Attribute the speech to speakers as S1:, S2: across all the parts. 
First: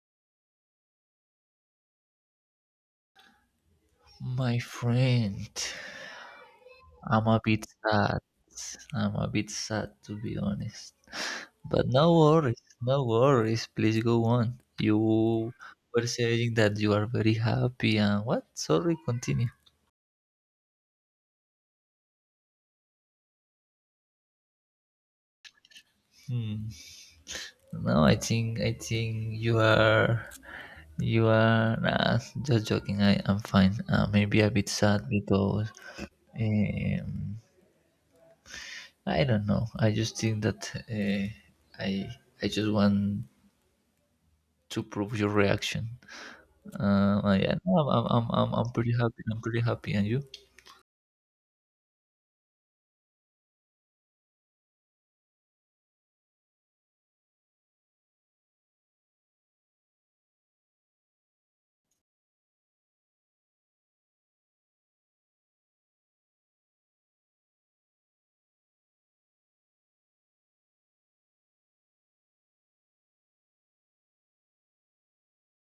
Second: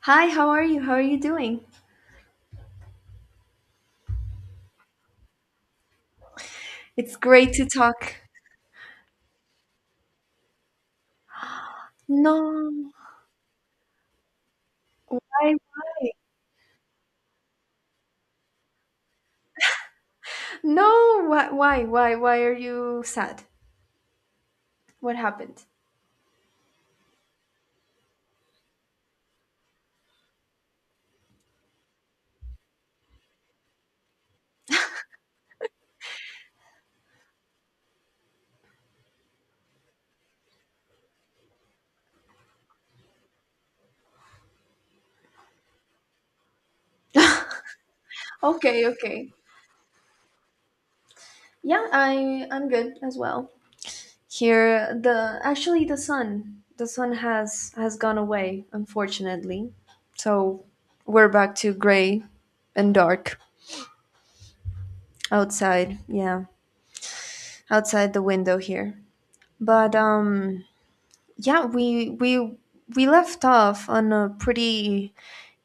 S1: Hi, how are you? How are you doing?
S2: My friend,
S1: It's
S2: I'm a
S1: great
S2: bit
S1: to talk.
S2: sad. I'm a bit sad to be honest. But no worries,
S1: No,
S2: no worries. Please go on. You
S1: why,
S2: were
S1: why?
S2: saying that you are very happy and what? Sorry, continue.
S1: No, why are you sad? What happened?
S2: Hmm. No, I think you are nah, just joking. I am fine. Maybe a bit sad because um, I don't know. I just think that I I just want to prove your reaction. Yeah, no, I'm
S1: Okay,
S2: pretty happy.
S1: okay.
S2: I'm pretty happy. And you?
S1: Yeah, I'm good as well. Here, the actually the sun, the sun has gone away, unfortunately. So we're back to gray and dark outside. Yeah, outside the window here. But yeah we left off on a pretty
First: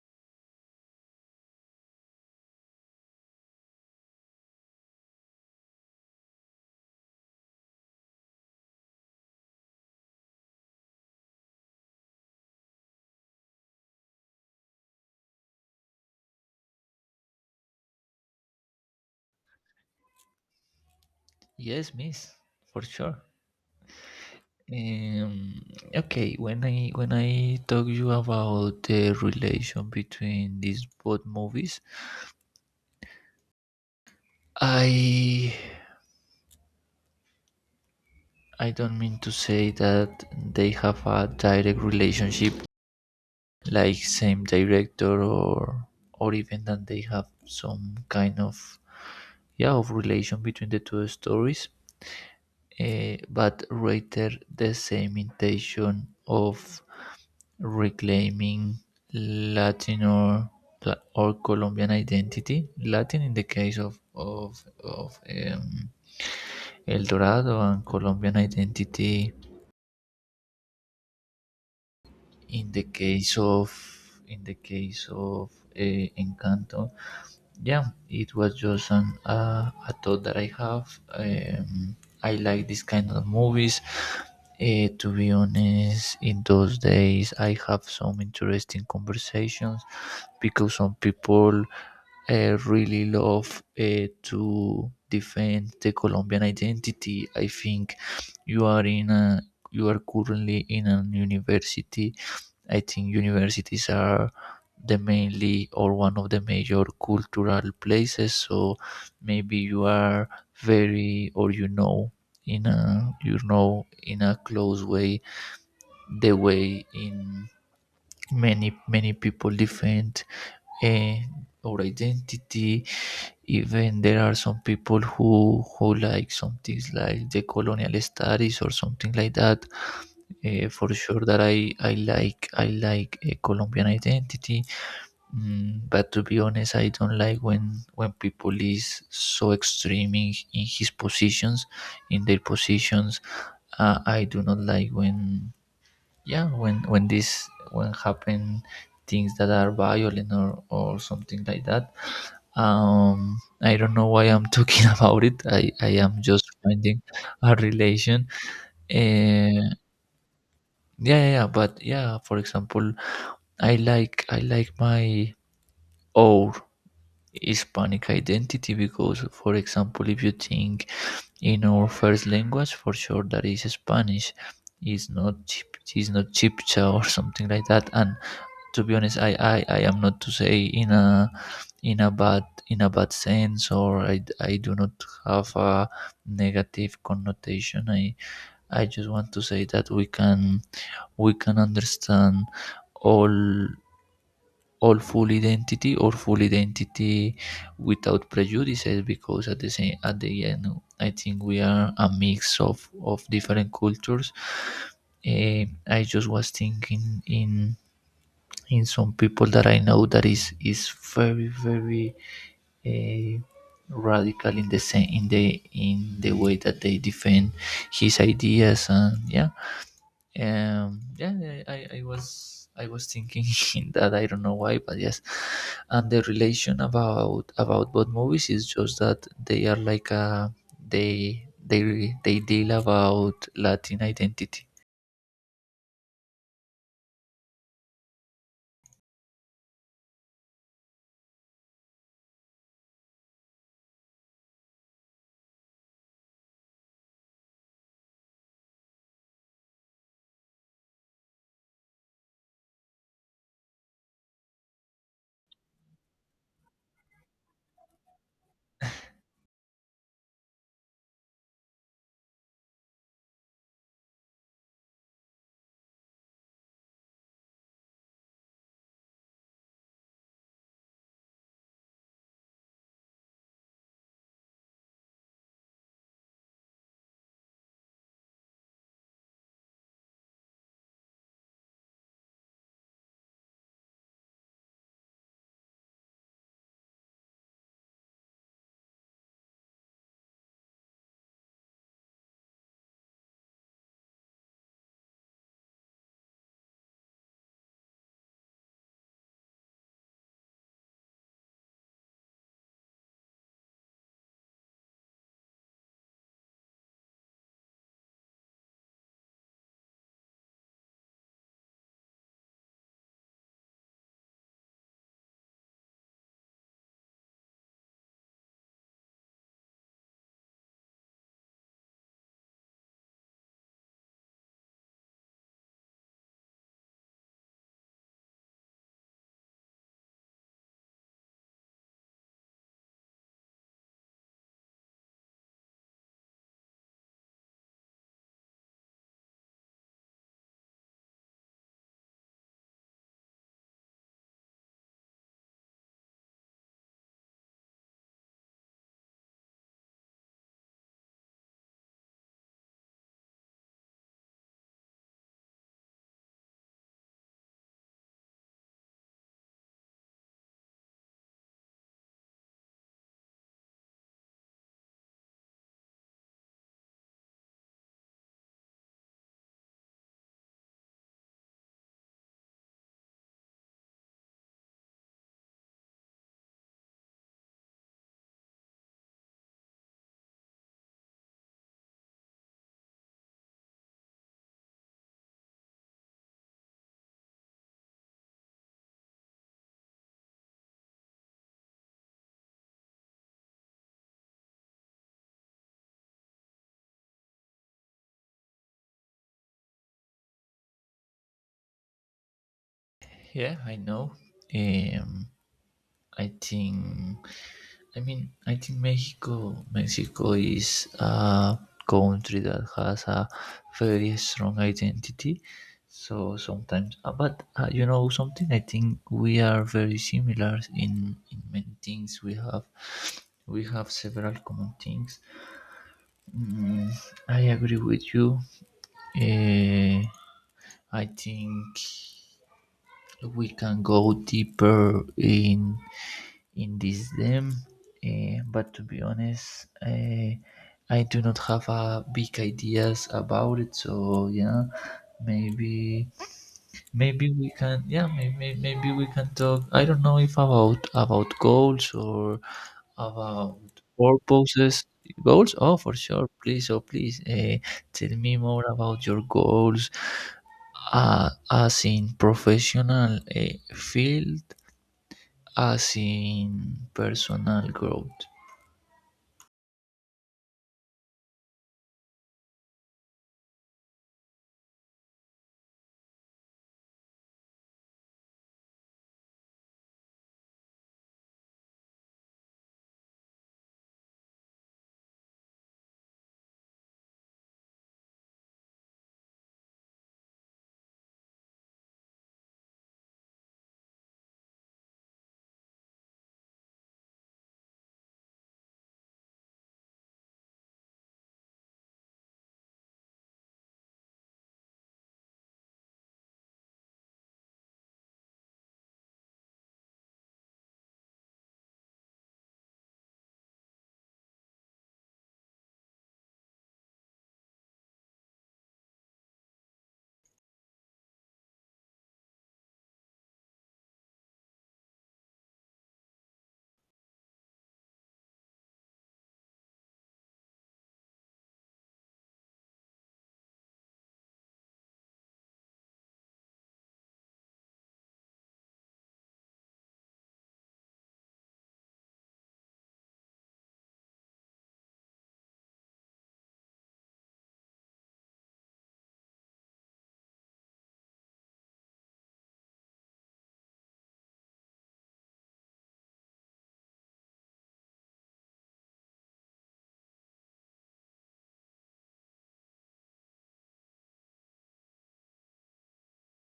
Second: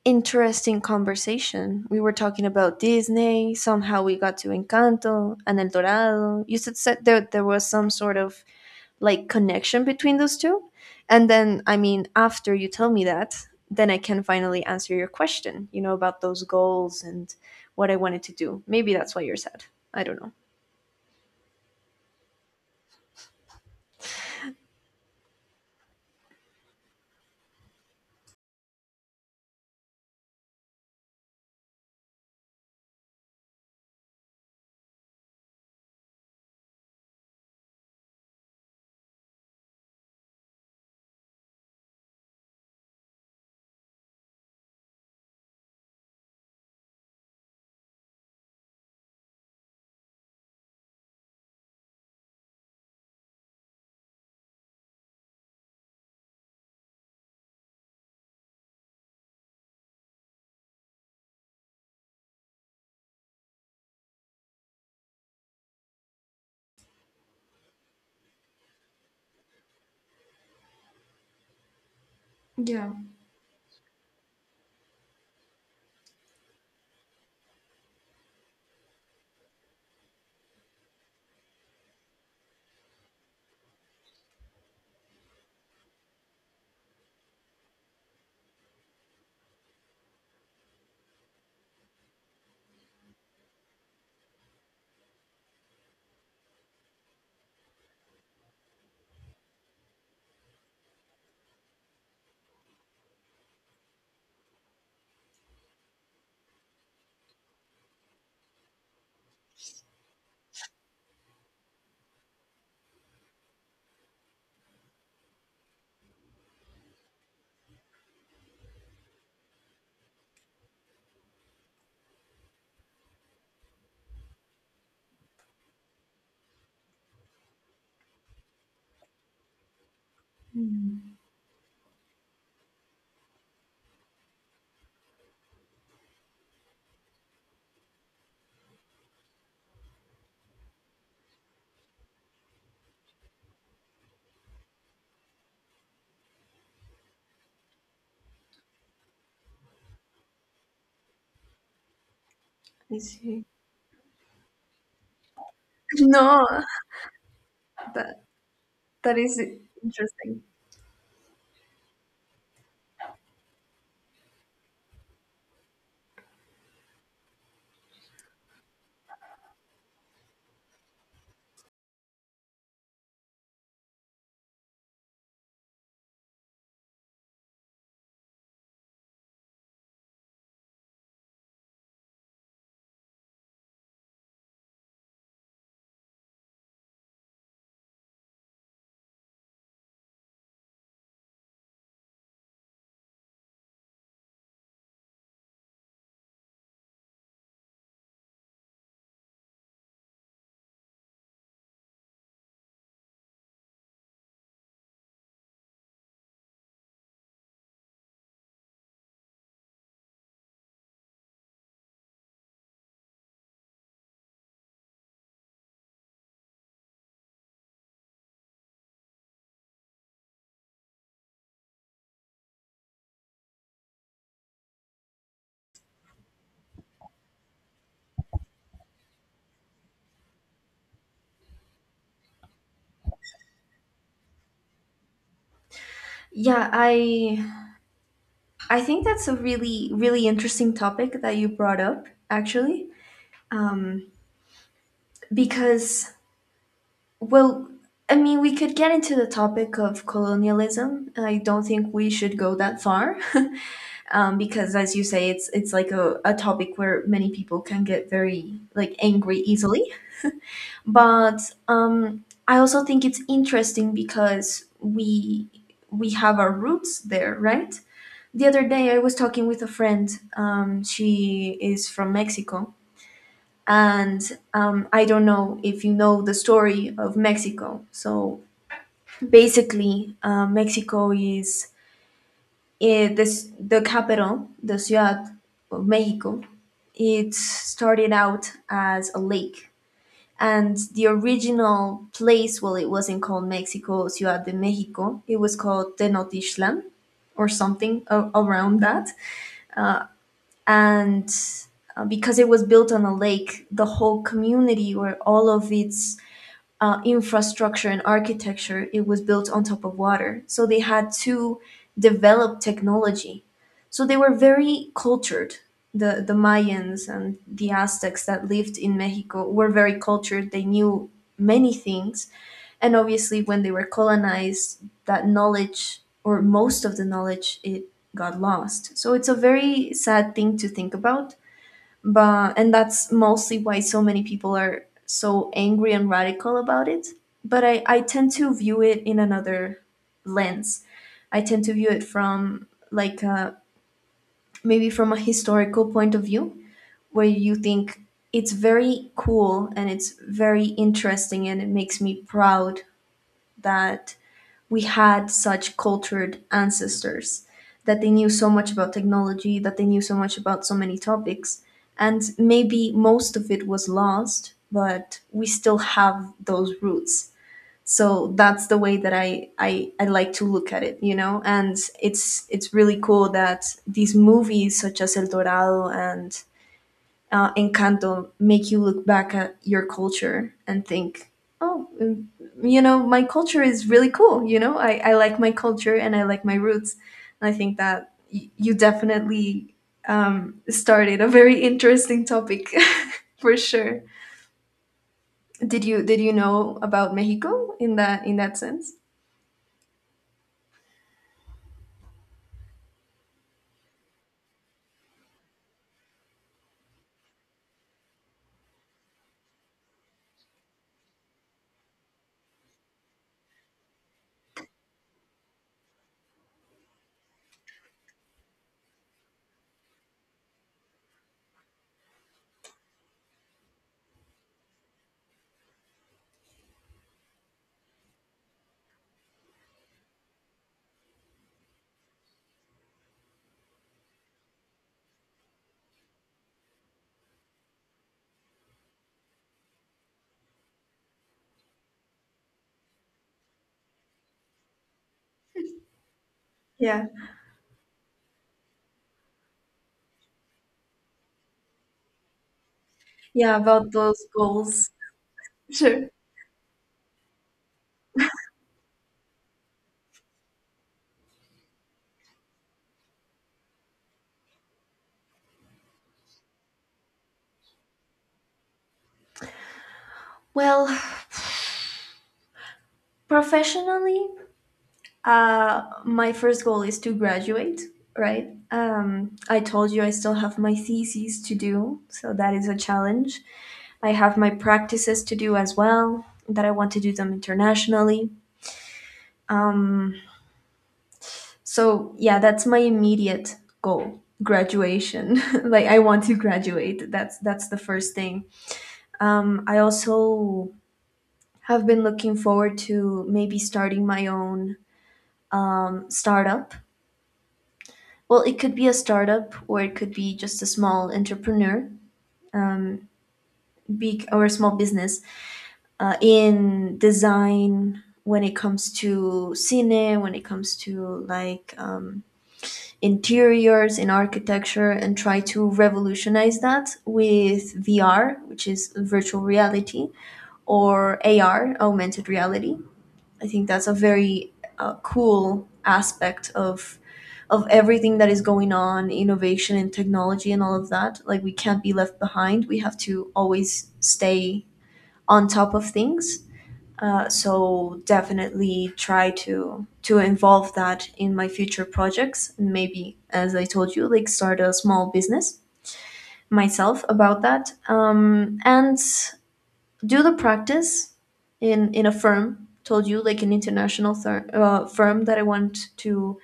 S1: interesting conversation. We were talking about Disney. Somehow we got to Encanto and El Dorado. You said there, there was some sort of like connection between those two. And then I mean after you tell me that, then I can finally answer your question, you know, about those goals and what I wanted to do. Maybe that's why you're sad. I don't know.
S2: Yes, miss, for sure. Um, okay, when I talk you about the relation between these both movies, I I don't mean to say that they have a direct relationship, like same director or even that they have some kind of yeah of relation between the two stories but rather the same intention of reclaiming Latin or Colombian identity. Latin in the case of of. El Dorado and Colombian identity in the
S1: Yeah.
S2: case of in the case of uh, Encanto. Yeah, it was just a thought that I have. I like this kind of movies. To be honest, in those days I have some interesting conversations because some people really love to defend the Colombian identity. I think you are in a you are currently in an university. I think universities are the mainly or one of the major cultural places. So maybe you are very or you know in a you know in a close way the way in many people different and or identity. Even there are some people who like some things like the colonial studies or something like that. For
S1: Hmm.
S2: sure that I like I like a Colombian identity. Mm, but to be honest, I don't like when people is so extreme in his positions, in their positions. I do not like when yeah when this when happen things that are violent or something like that.
S1: I see.
S2: I don't know why I'm talking about it. I am just
S1: No,
S2: finding a
S1: that
S2: relation.
S1: that is
S2: Uh,
S1: interesting.
S2: yeah, but yeah. For example, I like my own Hispanic identity because, for example, if you think in our first language, for sure that is Spanish. Is not chip, is not chipcha or something like that. And to be honest, I am not to say in a bad sense or I do not have a negative connotation. I just want to say that we can understand all full identity without prejudices because at the same at the end I think we are a mix of different cultures. I just was thinking in some people that I know that is very eh, radical in the same in the way that they defend his ideas. And yeah yeah, I was I was thinking that I don't know why but yes. And the relation about both movies is just that they are like they they deal about Latin identity.
S1: Yeah, I think that's a really really interesting topic that you brought up actually. Um because well, I mean, we could get into the topic of colonialism. I don't think we should go that far. Um, because as you say, it's like a topic where many people can get very like angry easily. But I also think it's interesting because we have our roots there, right? The other day, I was talking with a friend. She is from Mexico, and I don't know if you know the story of Mexico. So basically, Mexico is eh, this the capital, the ciudad of Mexico. It started out as a lake, and the original place, well, it wasn't called Mexico Ciudad de Mexico. It was called Tenochtitlan, or something a- around that. And because it was built on a lake, the whole community or all of its infrastructure and architecture, it was built on top of water. So they had to develop technology. So they were very cultured. The Mayans and the Aztecs that lived in Mexico were very cultured. They knew many things. And obviously when they were colonized, that knowledge or most of the knowledge, it got lost. So it's a very sad thing to think about. But and that's mostly why so many people are so angry and radical about it. But I tend to view it in another lens. I tend to view it from like a, maybe from a historical point of view, where you think it's very cool and it's very interesting and it makes me proud that we had such cultured ancestors, that they knew so much about technology, that they knew so much about so many topics. And maybe most of it was lost, but we still have those roots. So that's the way that I like to look at it, you know? And it's really cool that these movies such as El Dorado and Encanto make you look back at your culture and think, oh, mm, you know, my culture is really cool. You know, I like my culture and I like my roots. And I think that you definitely started a very interesting topic for sure. Did you know about Mexico in that sense?
S2: Yeah, I know. um I think, I mean, I think Mexico is a country that has a very strong identity. So sometimes, but you know something. I think we are very similar in many things. We have several common things. Mm, I agree with you. Eh, I think we can go deeper in this game. But to be honest, I do not have a big ideas about it. So yeah, maybe
S1: Yeah,
S2: maybe we can yeah maybe we can talk. I don't know if about about goals or
S1: yeah,
S2: about
S1: about those
S2: purposes
S1: goals.
S2: goals, oh for
S1: Sure.
S2: sure, please, oh please, tell me more about your goals. As in professional field, as in personal growth.
S1: Well, professionally, uh, my first goal is to graduate, right? I told you I still have my theses to do, so that is a challenge. I have my practices to do as well, that I want to do them internationally. Um, so, yeah, that's my immediate goal, graduation. Like I want to graduate. That's the first thing. Um, I also have been looking forward to maybe starting my own startup. Well, it could be a startup or it could be just a small entrepreneur, big or small business in design when it comes to cine, when it comes to like interiors, in architecture, and try to revolutionize that with VR, which is virtual reality, or AR, augmented reality. I think that's a very cool aspect of everything that is going on, innovation and technology and all of that. Like we can't be left behind. We have to always stay on top of things. So definitely try to involve that in my future projects. And maybe as I told you, like start a small business myself about that and do the practice in a firm. Told you like an international firm that I want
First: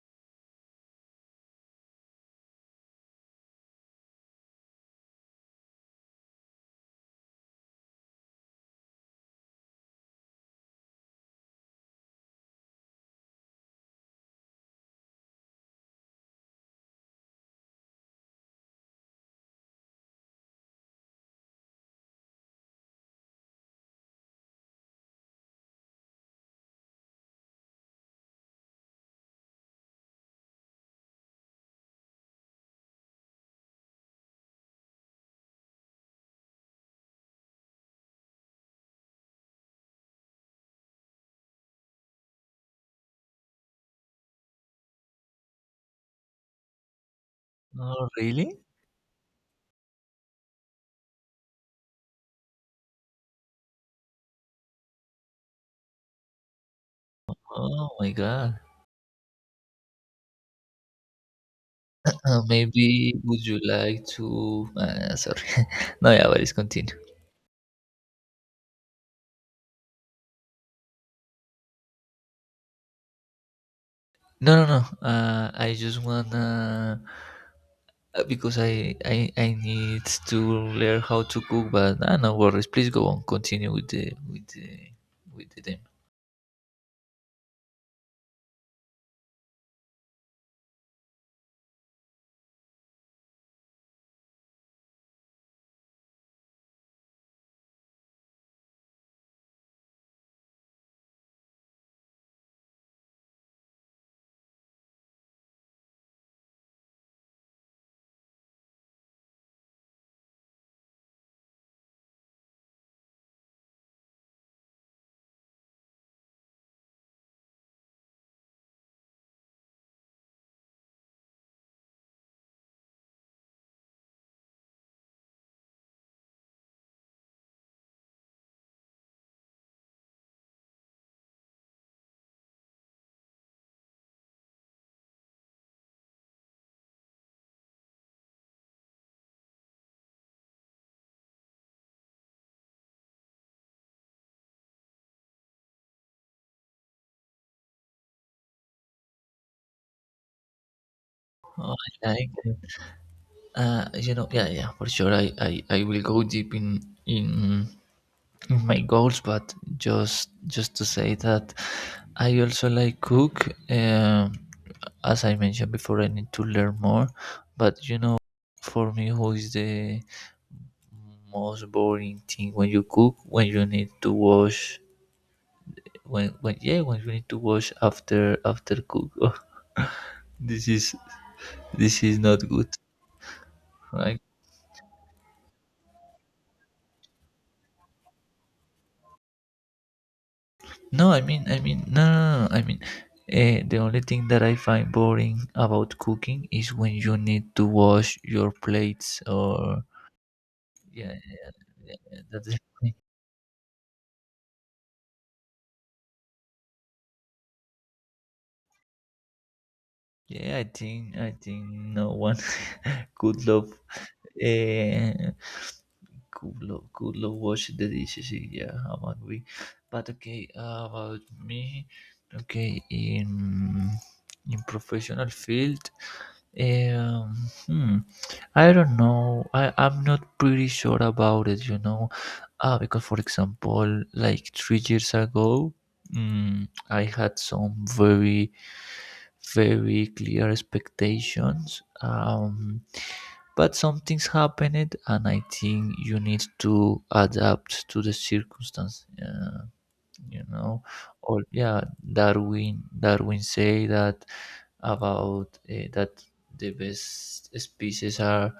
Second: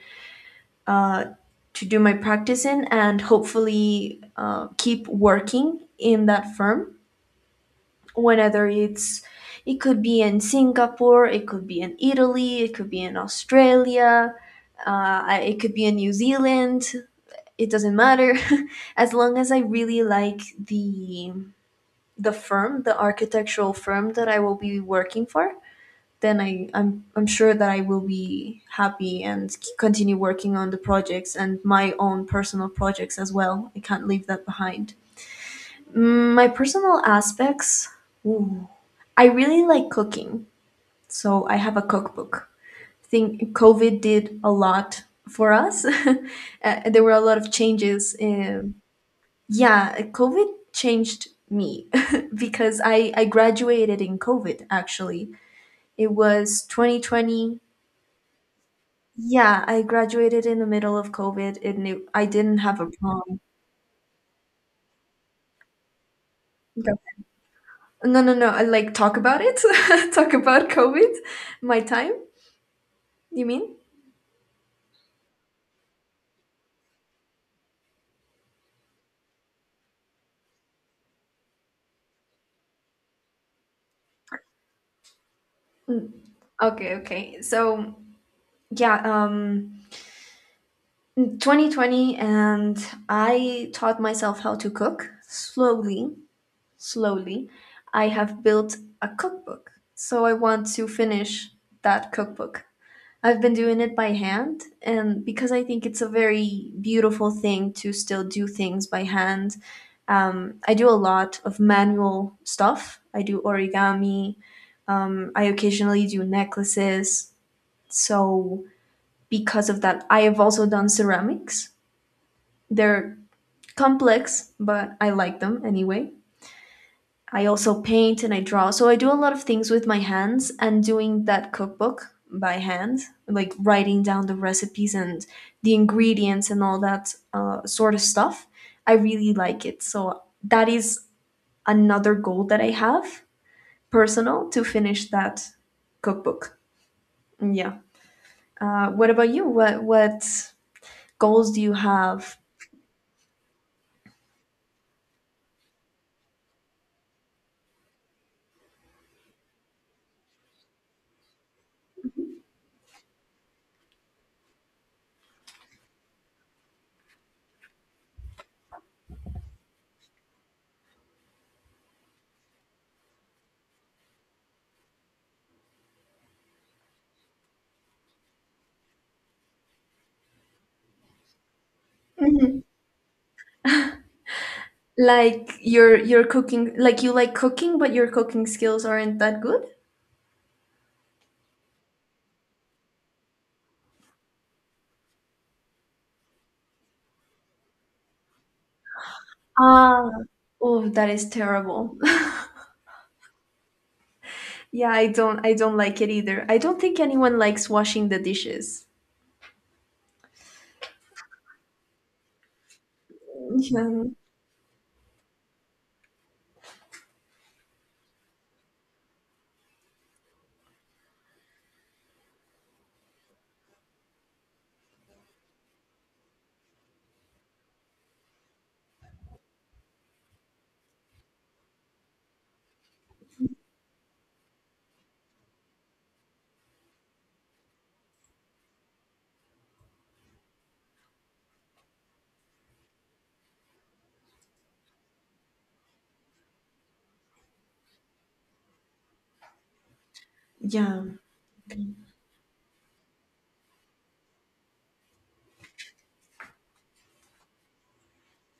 S1: uh, to do my practice in, and hopefully keep working in that firm, whenever it's, it could be in Singapore, it could be in Italy, it could be in Australia, it could be in New Zealand. It doesn't matter. As long as I really like the firm, the architectural firm that I will be working for, then I'm sure that I will be happy and continue working on the projects and my own personal projects as well. I can't leave that behind. Mm, my personal aspects, ooh, I really like cooking. So I have a cookbook. I think COVID did a lot for us. Uh, there were a lot of
S2: Oh,
S1: changes.
S2: really?
S1: Yeah, COVID changed me because I graduated in COVID actually. It was 2020.
S2: Oh my God.
S1: Yeah, I graduated in the middle of COVID. It knew I didn't have a
S2: Maybe
S1: prom.
S2: would you like to? Sorry. No, yeah, but it's
S1: Go.
S2: continue.
S1: No, no, no. I, like talk about it. Talk about COVID. My time, you mean?
S2: No, no, no. I just wanna because I I need to learn how to cook. But no worries. Please go on. Continue with the with the with the theme.
S1: Mm, okay, okay. So, yeah, 2020, and I taught myself how to cook slowly, slowly. I have built a cookbook. So I want to finish that cookbook. I've been doing it by hand, and because I think it's a very beautiful thing to still do things by hand. I do a lot of manual stuff. I do origami. I occasionally do necklaces. So, because of that, I have also done ceramics. They're complex, but I like them anyway. I also paint and I draw. So I do a lot of things with my hands, and doing that cookbook by hand, like writing down the recipes and the ingredients and all that sort of stuff, I really like it. So that is another goal that I have personal, to finish that cookbook. Mm, yeah. What about you? What goals do you
S2: Oh, I like
S1: have?
S2: it. You know, yeah, yeah, for sure. I will go deep in my goals, but just to say that I also like cook. As I mentioned before, I need to learn more. But you know, for me, who is the most boring thing, when you cook, when you need to wash, when yeah when you need to wash after after cook. Oh, this is this is not
S1: Mhm.
S2: good. I
S1: Like your cooking, like you like cooking, but your cooking skills aren't that good.
S2: No, no, no, no, no, I mean, the only thing that I find boring about cooking is when you need to wash your plates or
S1: Ah, oh, that
S2: yeah,
S1: is terrible.
S2: yeah, that's the thing.
S1: Yeah, I don't like it either. I don't think anyone likes washing the dishes.
S2: Yeah, I think no one could love
S1: Yeah.
S2: Eh, Kulo, Kulo washing the dishes. Yeah, I'm angry. But okay, about me. Okay, in professional field, um, hmm, I don't know. I'm not pretty sure about it. You know, because for example, like 3 years ago, mm, I had some very clear expectations. But something's happened, and I think you need to adapt to the circumstance. You know,
S1: Yeah.
S2: or yeah, Darwin say that about that the best species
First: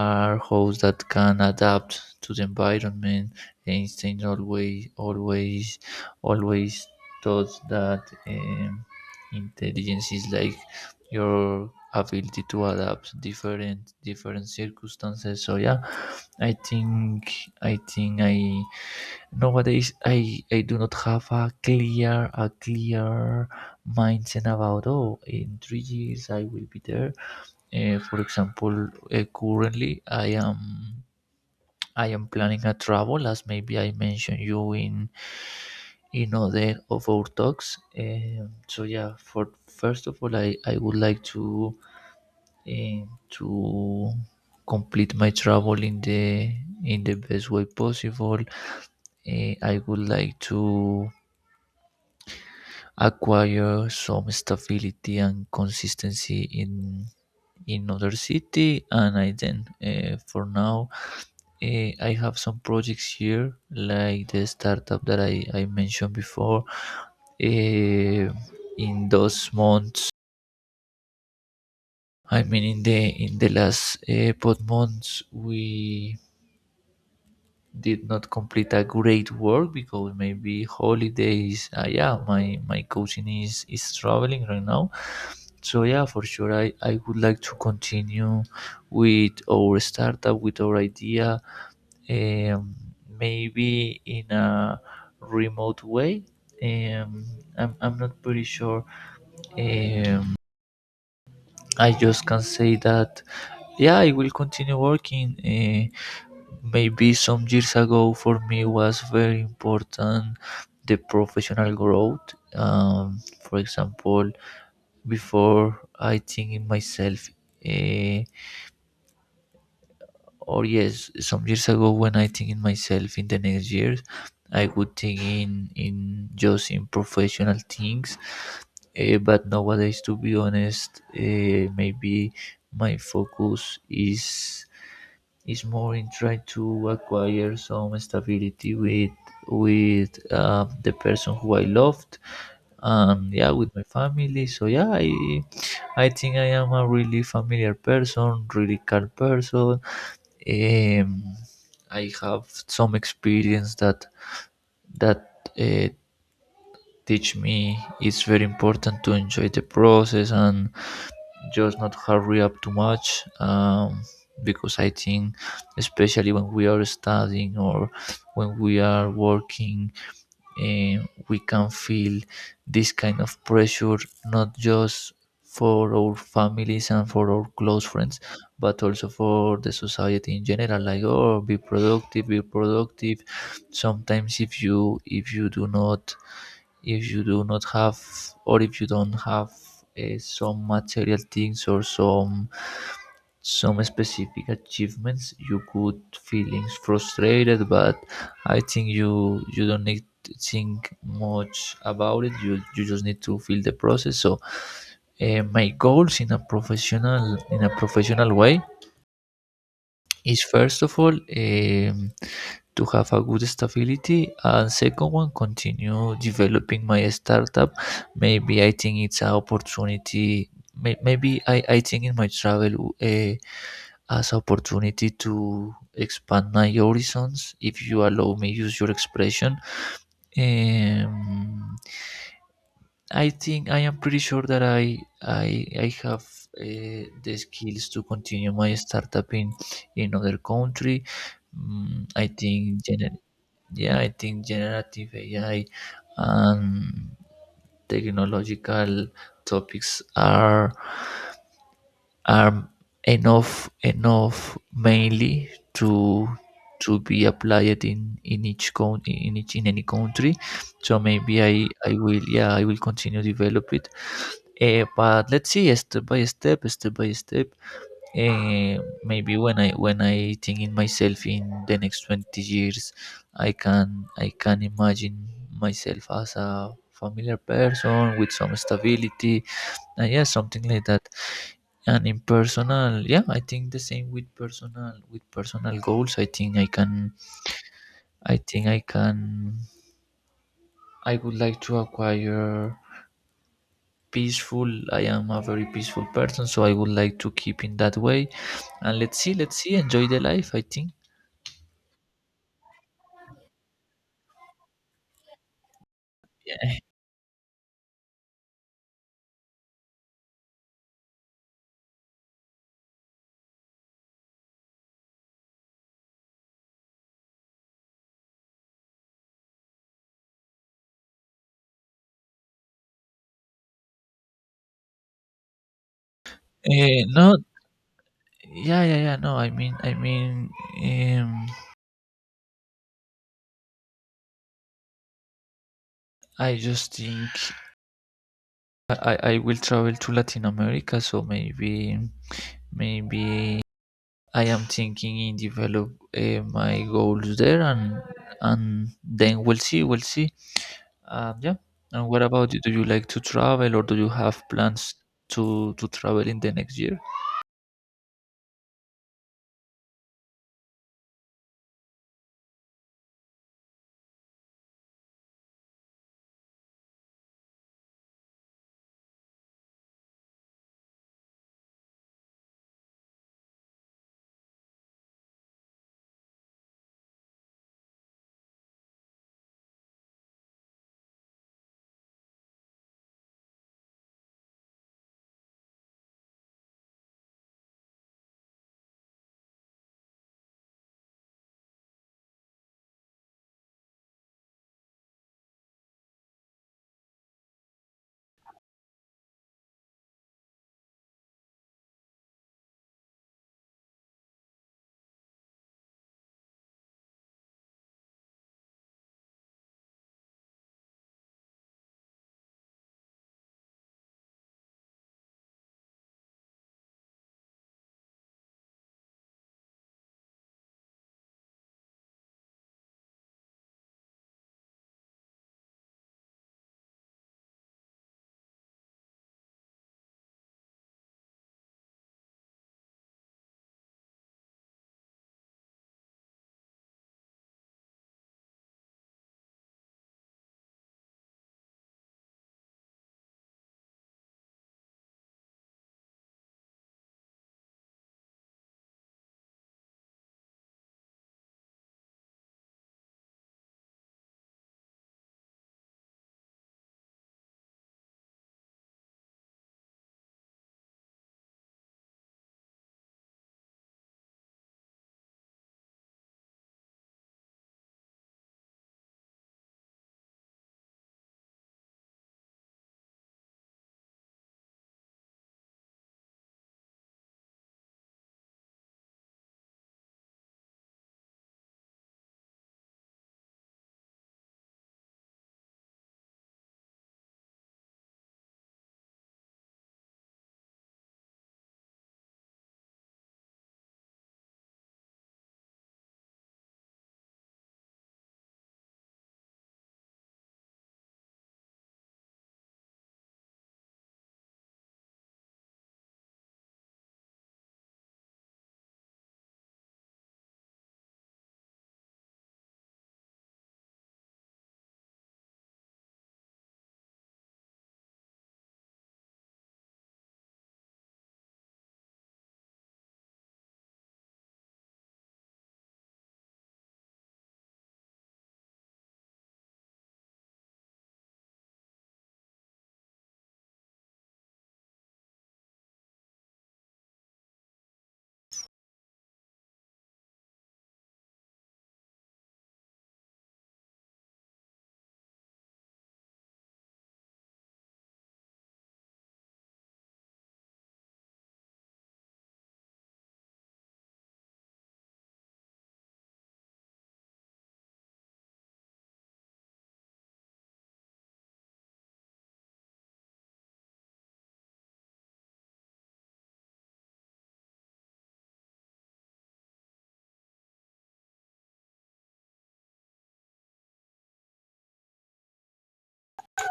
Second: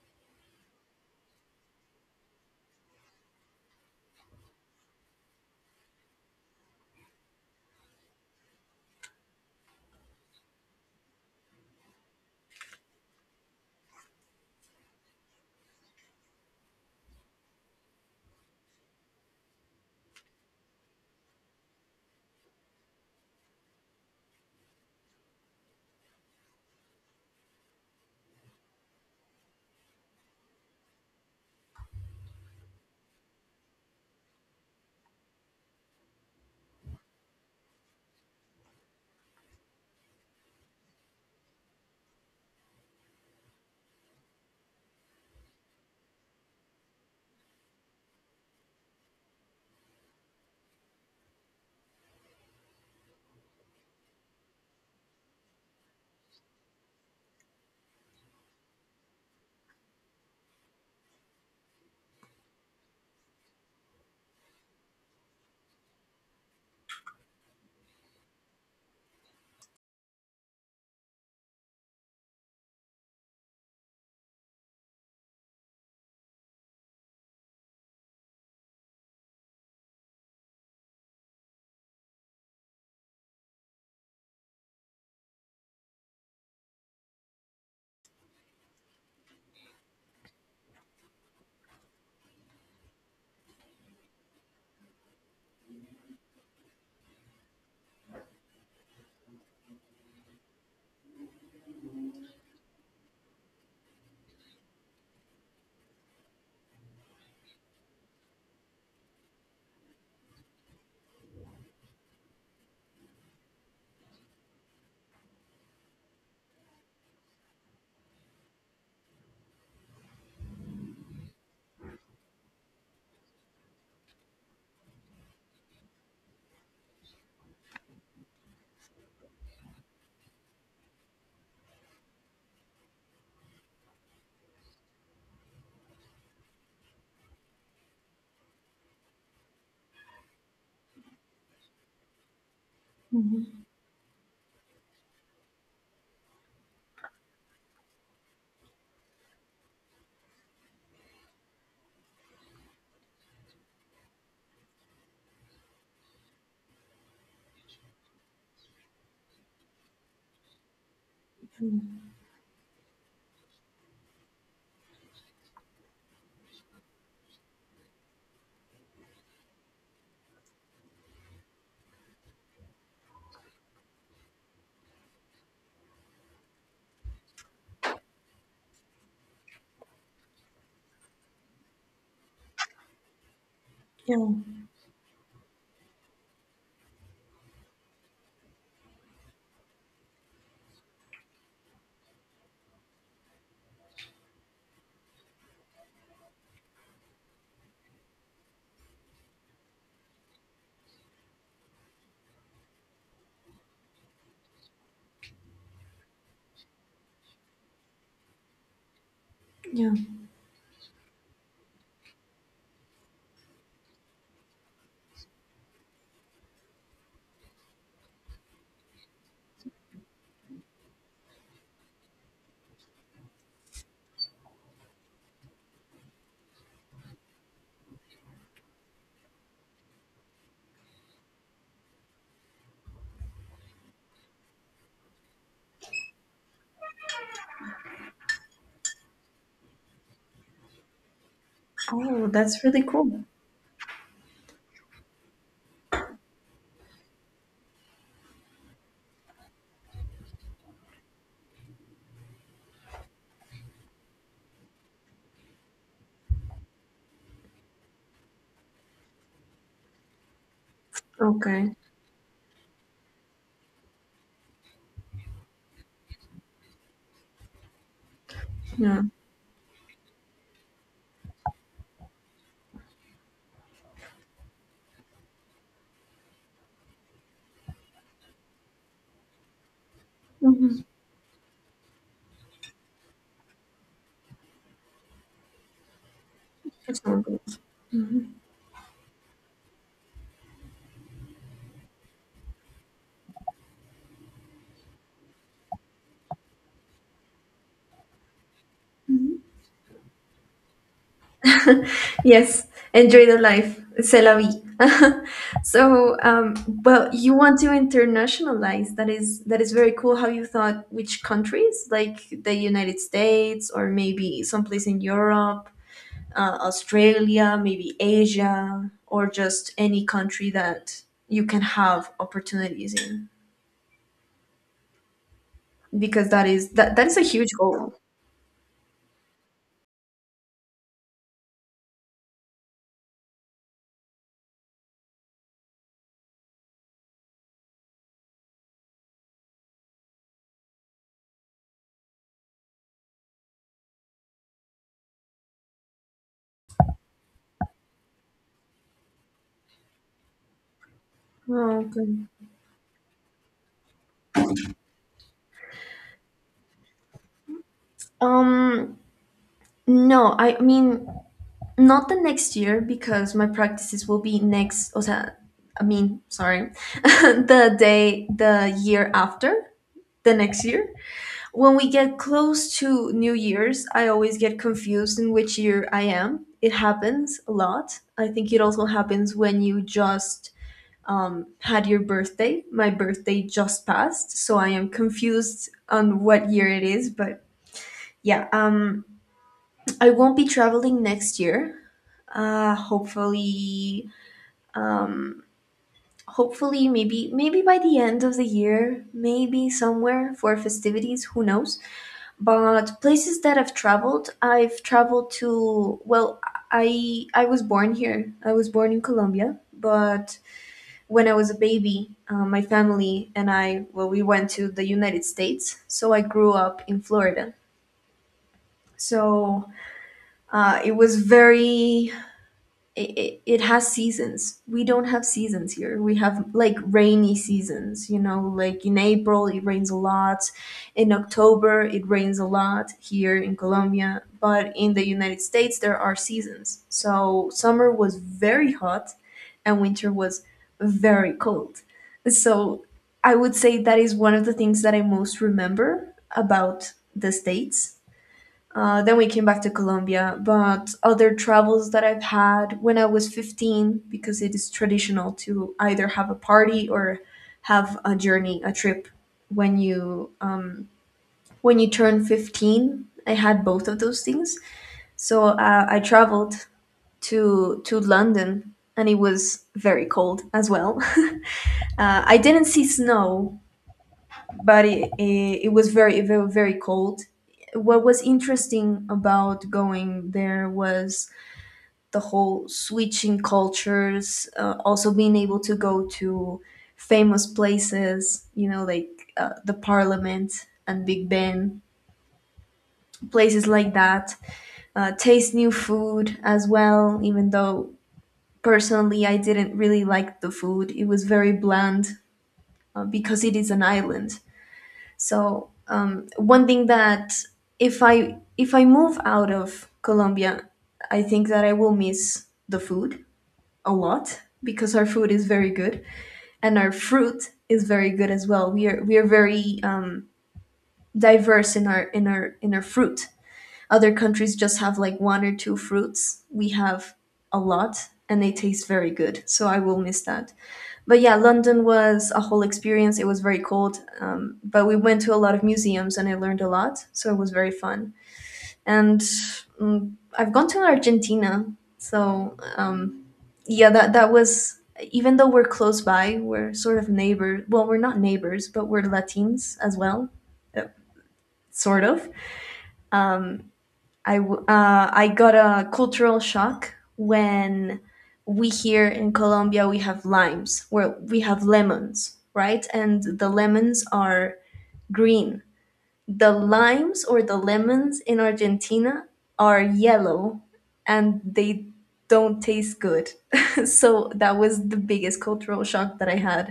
S2: are hosts that can adapt to the environment. Einstein always thought that intelligence is like your ability to adapt different circumstances. So yeah, I think I think I nowadays I do not have a clear mindset about oh in 3 years I will be there. For example, currently I am planning a travel, as maybe I mentioned you in other of our talks. So yeah, for first of all, I would like to complete my travel in the best way possible. I would like to acquire some stability and consistency in other city, and I then for now I have some projects here, like the startup that I mentioned before. Eh, in those months, I mean, in the last pod months, we did not complete a great work because maybe holidays. Yeah, my cousin is traveling right now, so yeah, for sure, I would like to continue with our startup, with our idea. um, Maybe in a remote way. Um, I'm not pretty sure. Um, I just can say that yeah, I will continue working. Maybe some years ago, for me, was very important the professional growth. For example, before I think in myself. Uh, or yes, some years ago when I think in myself in the next years I would think in just in professional things. But nowadays, to be honest, maybe my focus is more in trying to acquire some stability with the person who I loved, and yeah,
S1: Mhm.
S2: with my family. So yeah, I think I am a really familiar person, really calm person. um, I have some experience that that teach me it's very important to enjoy the process and just not hurry up too much. Because I think, especially when we are studying or when we are working, eh, we can feel this kind of pressure, not just for our families and for our close friends, but also for the society in general, like oh be productive, be productive.
S1: Yeah.
S2: Sometimes if you do not if you do not have or if you don't have some material things or some specific achievements, you could feelings frustrated. But I think you you don't need to think much about it. You just need to feel the process. So my goals in a professional way
S1: Yeah.
S2: is, first of all, to have a good stability, and second one, continue developing my startup. Maybe I think it's an opportunity. Maybe I think in my travel as opportunity to expand my horizons, if you allow me use your expression. um, I think I am pretty sure that I have the skills to continue my startup in other country. Mm, i
S1: Oh, that's
S2: think
S1: really
S2: gener-
S1: cool.
S2: yeah, I think generative AI and technological topics are enough enough mainly to be applied in each count in each in any country. So maybe i
S1: Okay.
S2: i will, yeah, I will continue develop it. But let's see, step by step, step by step. Eh,
S1: Yeah.
S2: Maybe when I think in myself in the next 20 years, I can I can imagine myself as a familiar person with some stability. Yeah, something
S1: Mhm.
S2: like that. And in personal, yeah, I think the same with personal goals.
S1: That sounds good. Mhm.
S2: I think I can I would like to acquire peaceful. I am a very peaceful person, so I would like to keep in that way. And let's see, let's see, enjoy the life, I think.
S1: Yes, enjoy the life. C'est la vie. So, well, you want to internationalize. That is very cool. How you thought which countries, like the United States or maybe someplace in Europe, Australia, maybe Asia, or just any country that you can have opportunities in, because that is that
S2: uh,
S1: that is a
S2: no
S1: huge goal.
S2: yeah, no, I mean um I just think I will travel to Latin America, so maybe maybe I am thinking in develop my goals there, and then we'll see, we'll see. Yeah.
S1: Oh,
S2: And
S1: okay.
S2: what about you? Do you like to travel, or do you have plans to travel in the next year?
S1: Um, no, I mean not the next year because my practices will be next, o sea, I mean, sorry, the day, the year after, the next year. When we get close to New Year's, I always get confused in which year I am. It happens a lot. I think it also happens when you just had your birthday. My birthday just passed, so I am confused on what year it is, but yeah, I won't be traveling next year. Hopefully, um, hopefully maybe maybe by the end of the year, maybe somewhere for festivities, who knows. But places that I've traveled, I've traveled to, well, I was born here. I was born in Colombia, but when I was a baby, my family and I, well, we went to the United States, so I grew up in Florida. So it was very, it has seasons. We don't have seasons here. We have like rainy seasons, you know, like in April it rains a lot, in October it rains a lot here in Colombia, but in the United States there are seasons. So summer was very hot and winter was very cold. So I would say that is one of the things that I most remember about the States. Uh, then we came back to Colombia, but other travels that I've had, when I was 15, because it is traditional to either have a party or have a journey, a trip when you um, when you turn 15. I had both of those things, so I traveled to London, and it was very cold as well. Uh, I didn't see snow, but it was very very very cold. What was interesting about going there was the whole switching cultures, also being able to go to famous places, you know, like the Parliament and Big Ben, places like that. Taste new food as well, even though personally I didn't really like the food. It was very bland because it is an island. So one thing that if I move out of Colombia, I think that I will miss the food a lot because our food is very good and our fruit is very good as well. We are very diverse in our fruit. Other countries just have like one or two fruits. We have a lot and they taste very good. So I will miss that. But yeah, London was a whole experience. It was very cold, but we went to a lot of museums and I learned a lot. So it was very fun. And I've gone to Argentina, so yeah, that was even though we're close by, we're sort of neighbors. Well, we're not neighbors, but we're Latins as well. uh, Sort of, I got a cultural shock when, we here in colombia, we have limes where we have lemons, right? And the lemons are green. The limes or the lemons in Argentina are yellow and they don't taste good. So that was the biggest cultural shock that I had.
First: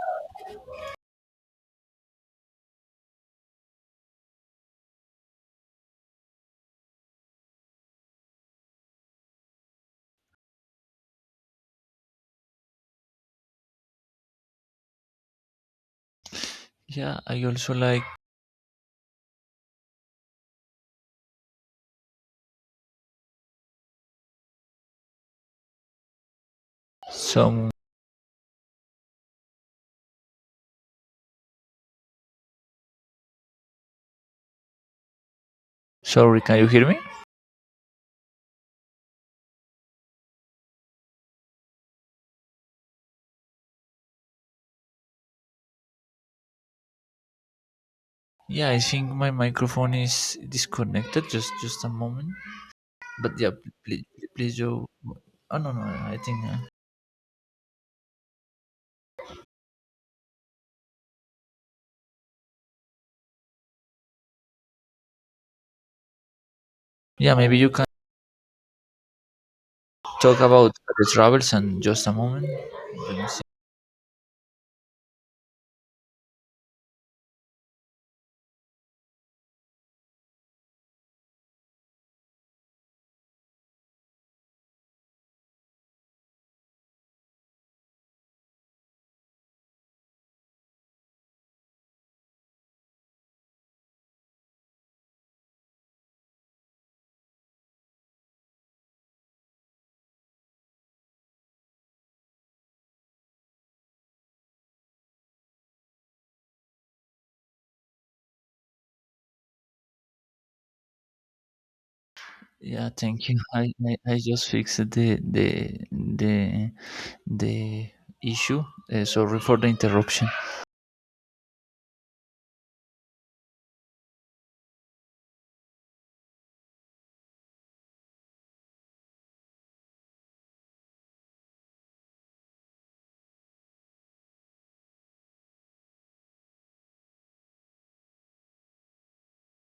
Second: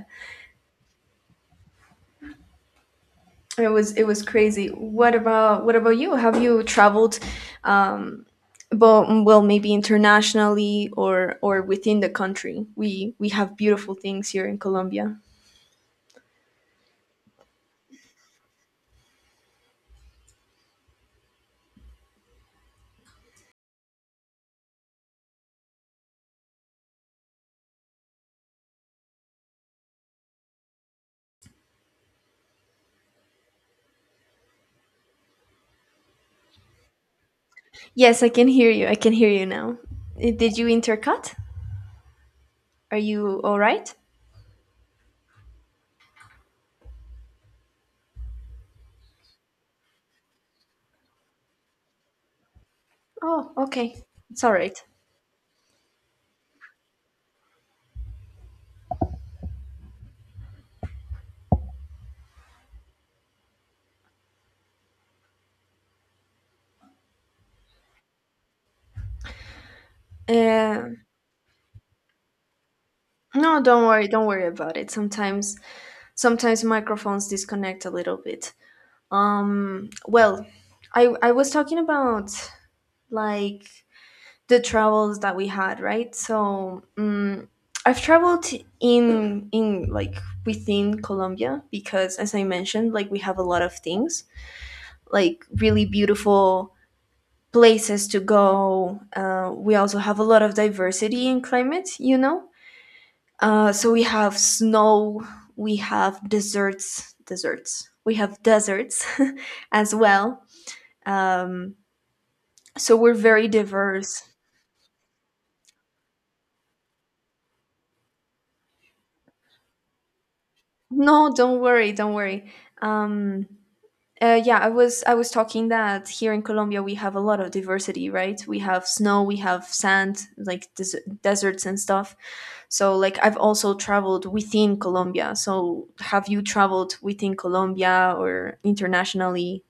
S1: It was crazy. What about you? Have you traveled, um but well, maybe internationally or within the country? We have beautiful things here in Colombia.
S2: Yeah, I also like some. Sorry, can you hear me?
S1: Yes, I can hear you. I can hear you now. Did you intercut? Are you all right?
S2: Yeah, I think my microphone is disconnected. Just a moment. But
S1: Oh,
S2: yeah,
S1: okay.
S2: please,
S1: It's all
S2: please
S1: right.
S2: you. Oh no no, I think. Yeah, maybe you can talk about
S1: Uh,
S2: the travels and just a moment. Let me see.
S1: no, don't worry about it. Sometimes, sometimes microphones disconnect a little bit. Well, I was talking about, like, the travels that we had, right? So, I've traveled in like within Colombia because, as I mentioned, like we have a lot of things, like really beautiful places to go. We also have a lot of diversity in climate, you know. So we have snow, we have deserts. We have deserts as well. Um,
S2: Yeah,
S1: so we're
S2: thank you.
S1: very
S2: I
S1: diverse.
S2: just fixed the the issue. Sorry for the interruption.
S1: No, don't worry, don't worry. Um, yeah, I was talking that here in Colombia we have a lot of diversity, right? We have snow, we have sand, like deserts and stuff. So like I've also traveled within Colombia. So have you traveled within Colombia or internationally?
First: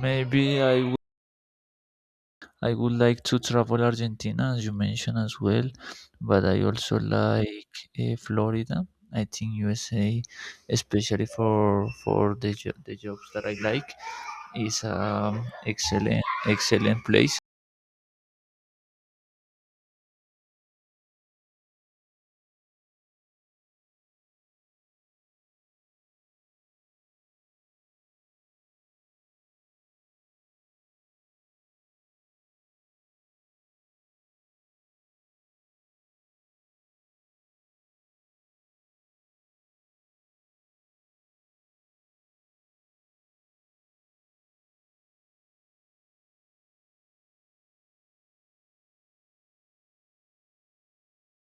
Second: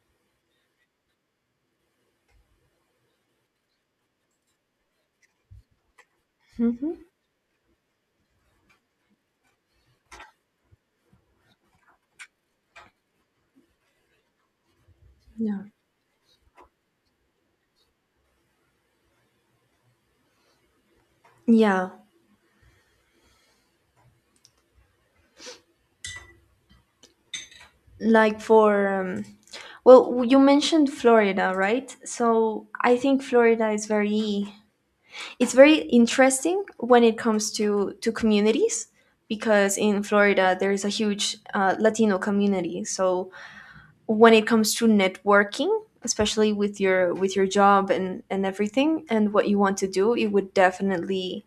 S2: Maybe I would like to travel Argentina as you mentioned as well, but I
S1: Hmm.
S2: also like Florida. I think USA, especially for the the jobs that I like, is
S1: Yeah.
S2: excellent excellent place.
S1: Yeah, like for well, you mentioned Florida, right? So I think Florida is very, it's very interesting when it comes to communities because in Florida there is a huge Latino community. So when it comes to networking, especially with your job and everything and what you want to do, it would definitely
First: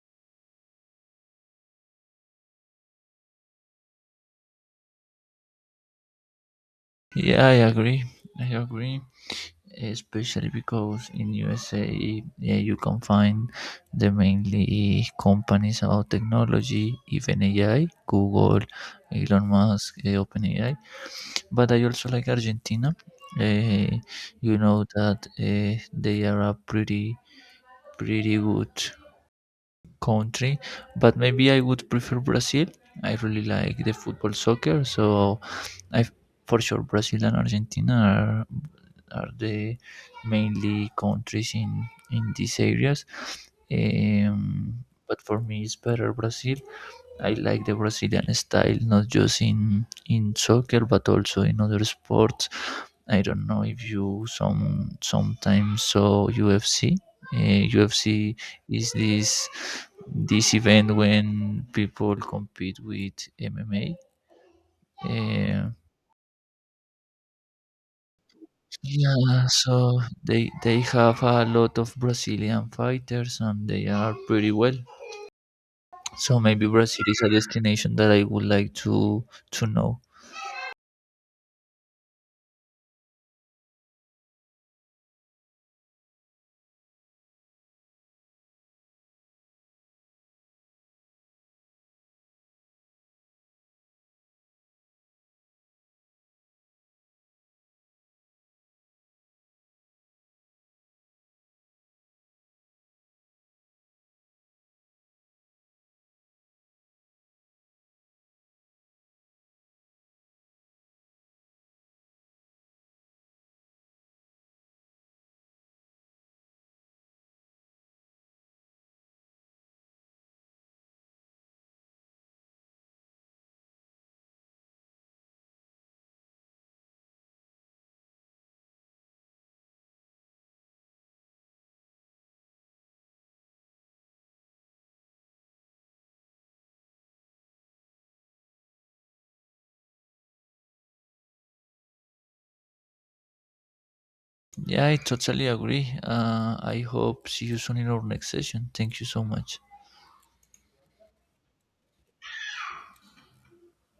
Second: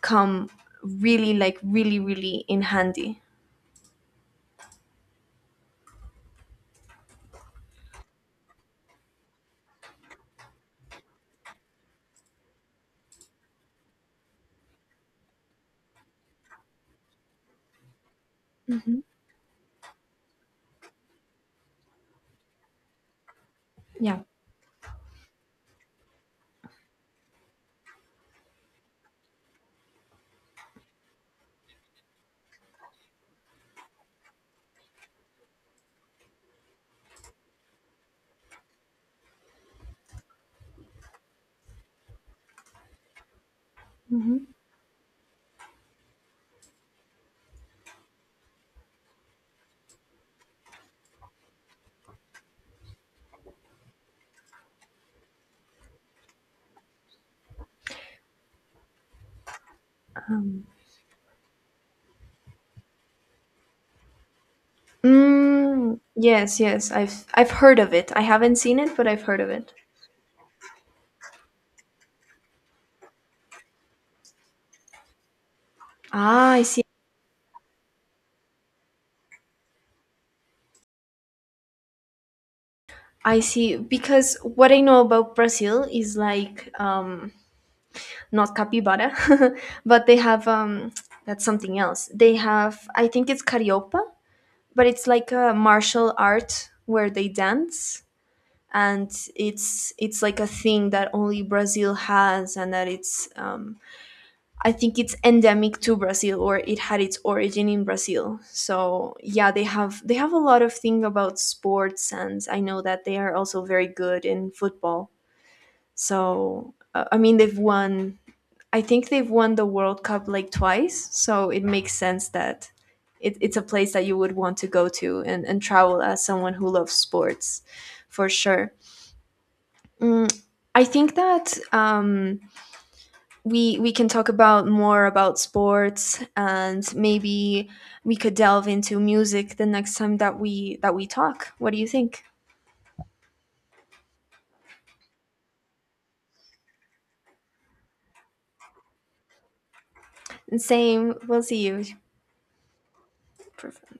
S1: come really, like, really really in handy.
S2: Yeah, I agree. I agree. Especially because in USA, yeah, you can find the mainly companies about technology, even AI, Google,
S1: Hmm.
S2: Elon Musk, OpenAI. But I also like Argentina. Eh,
S1: Yeah.
S2: you know that they are a pretty good country, but maybe I would prefer Brazil. I really like the football soccer, so I for sure Brazil and Argentina are the mainly countries in these areas. But for me, it's better Brazil. I like the Brazilian style, not just in soccer but also in other sports. I don't know if you some sometimes saw UFC. Uh, UFC is this event when people compete with MMA. Uh,
S1: Mm, yes, yes. I've heard of it. I haven't seen it, but I've heard
S2: yeah,
S1: of it.
S2: so they have a lot of Brazilian fighters and they are pretty well. So
S1: Ah, I
S2: maybe
S1: see.
S2: Brazil is a destination that I would like to know.
S1: I see. Because what I know about Brazil is like, not capybara, but they have that's something else. They have, I think it's carioca, but it's like a martial art where they dance and it's like a thing that only Brazil has and that it's, I think it's endemic to Brazil or it had its origin in Brazil. So yeah, they have a lot of thing about sports and I know that they are also very good in football. So I mean they've won, I think they've won the World Cup like twice, so it makes sense that it, it's a place that you would want to go to and travel as someone who loves sports for sure. Mm, I think that we can talk about more about sports and maybe we could delve into music the next time that we talk. What do you think?
S2: Yeah, I totally agree. I hope see you soon in our next session. Thank you so much.
S1: And same, we'll see you preference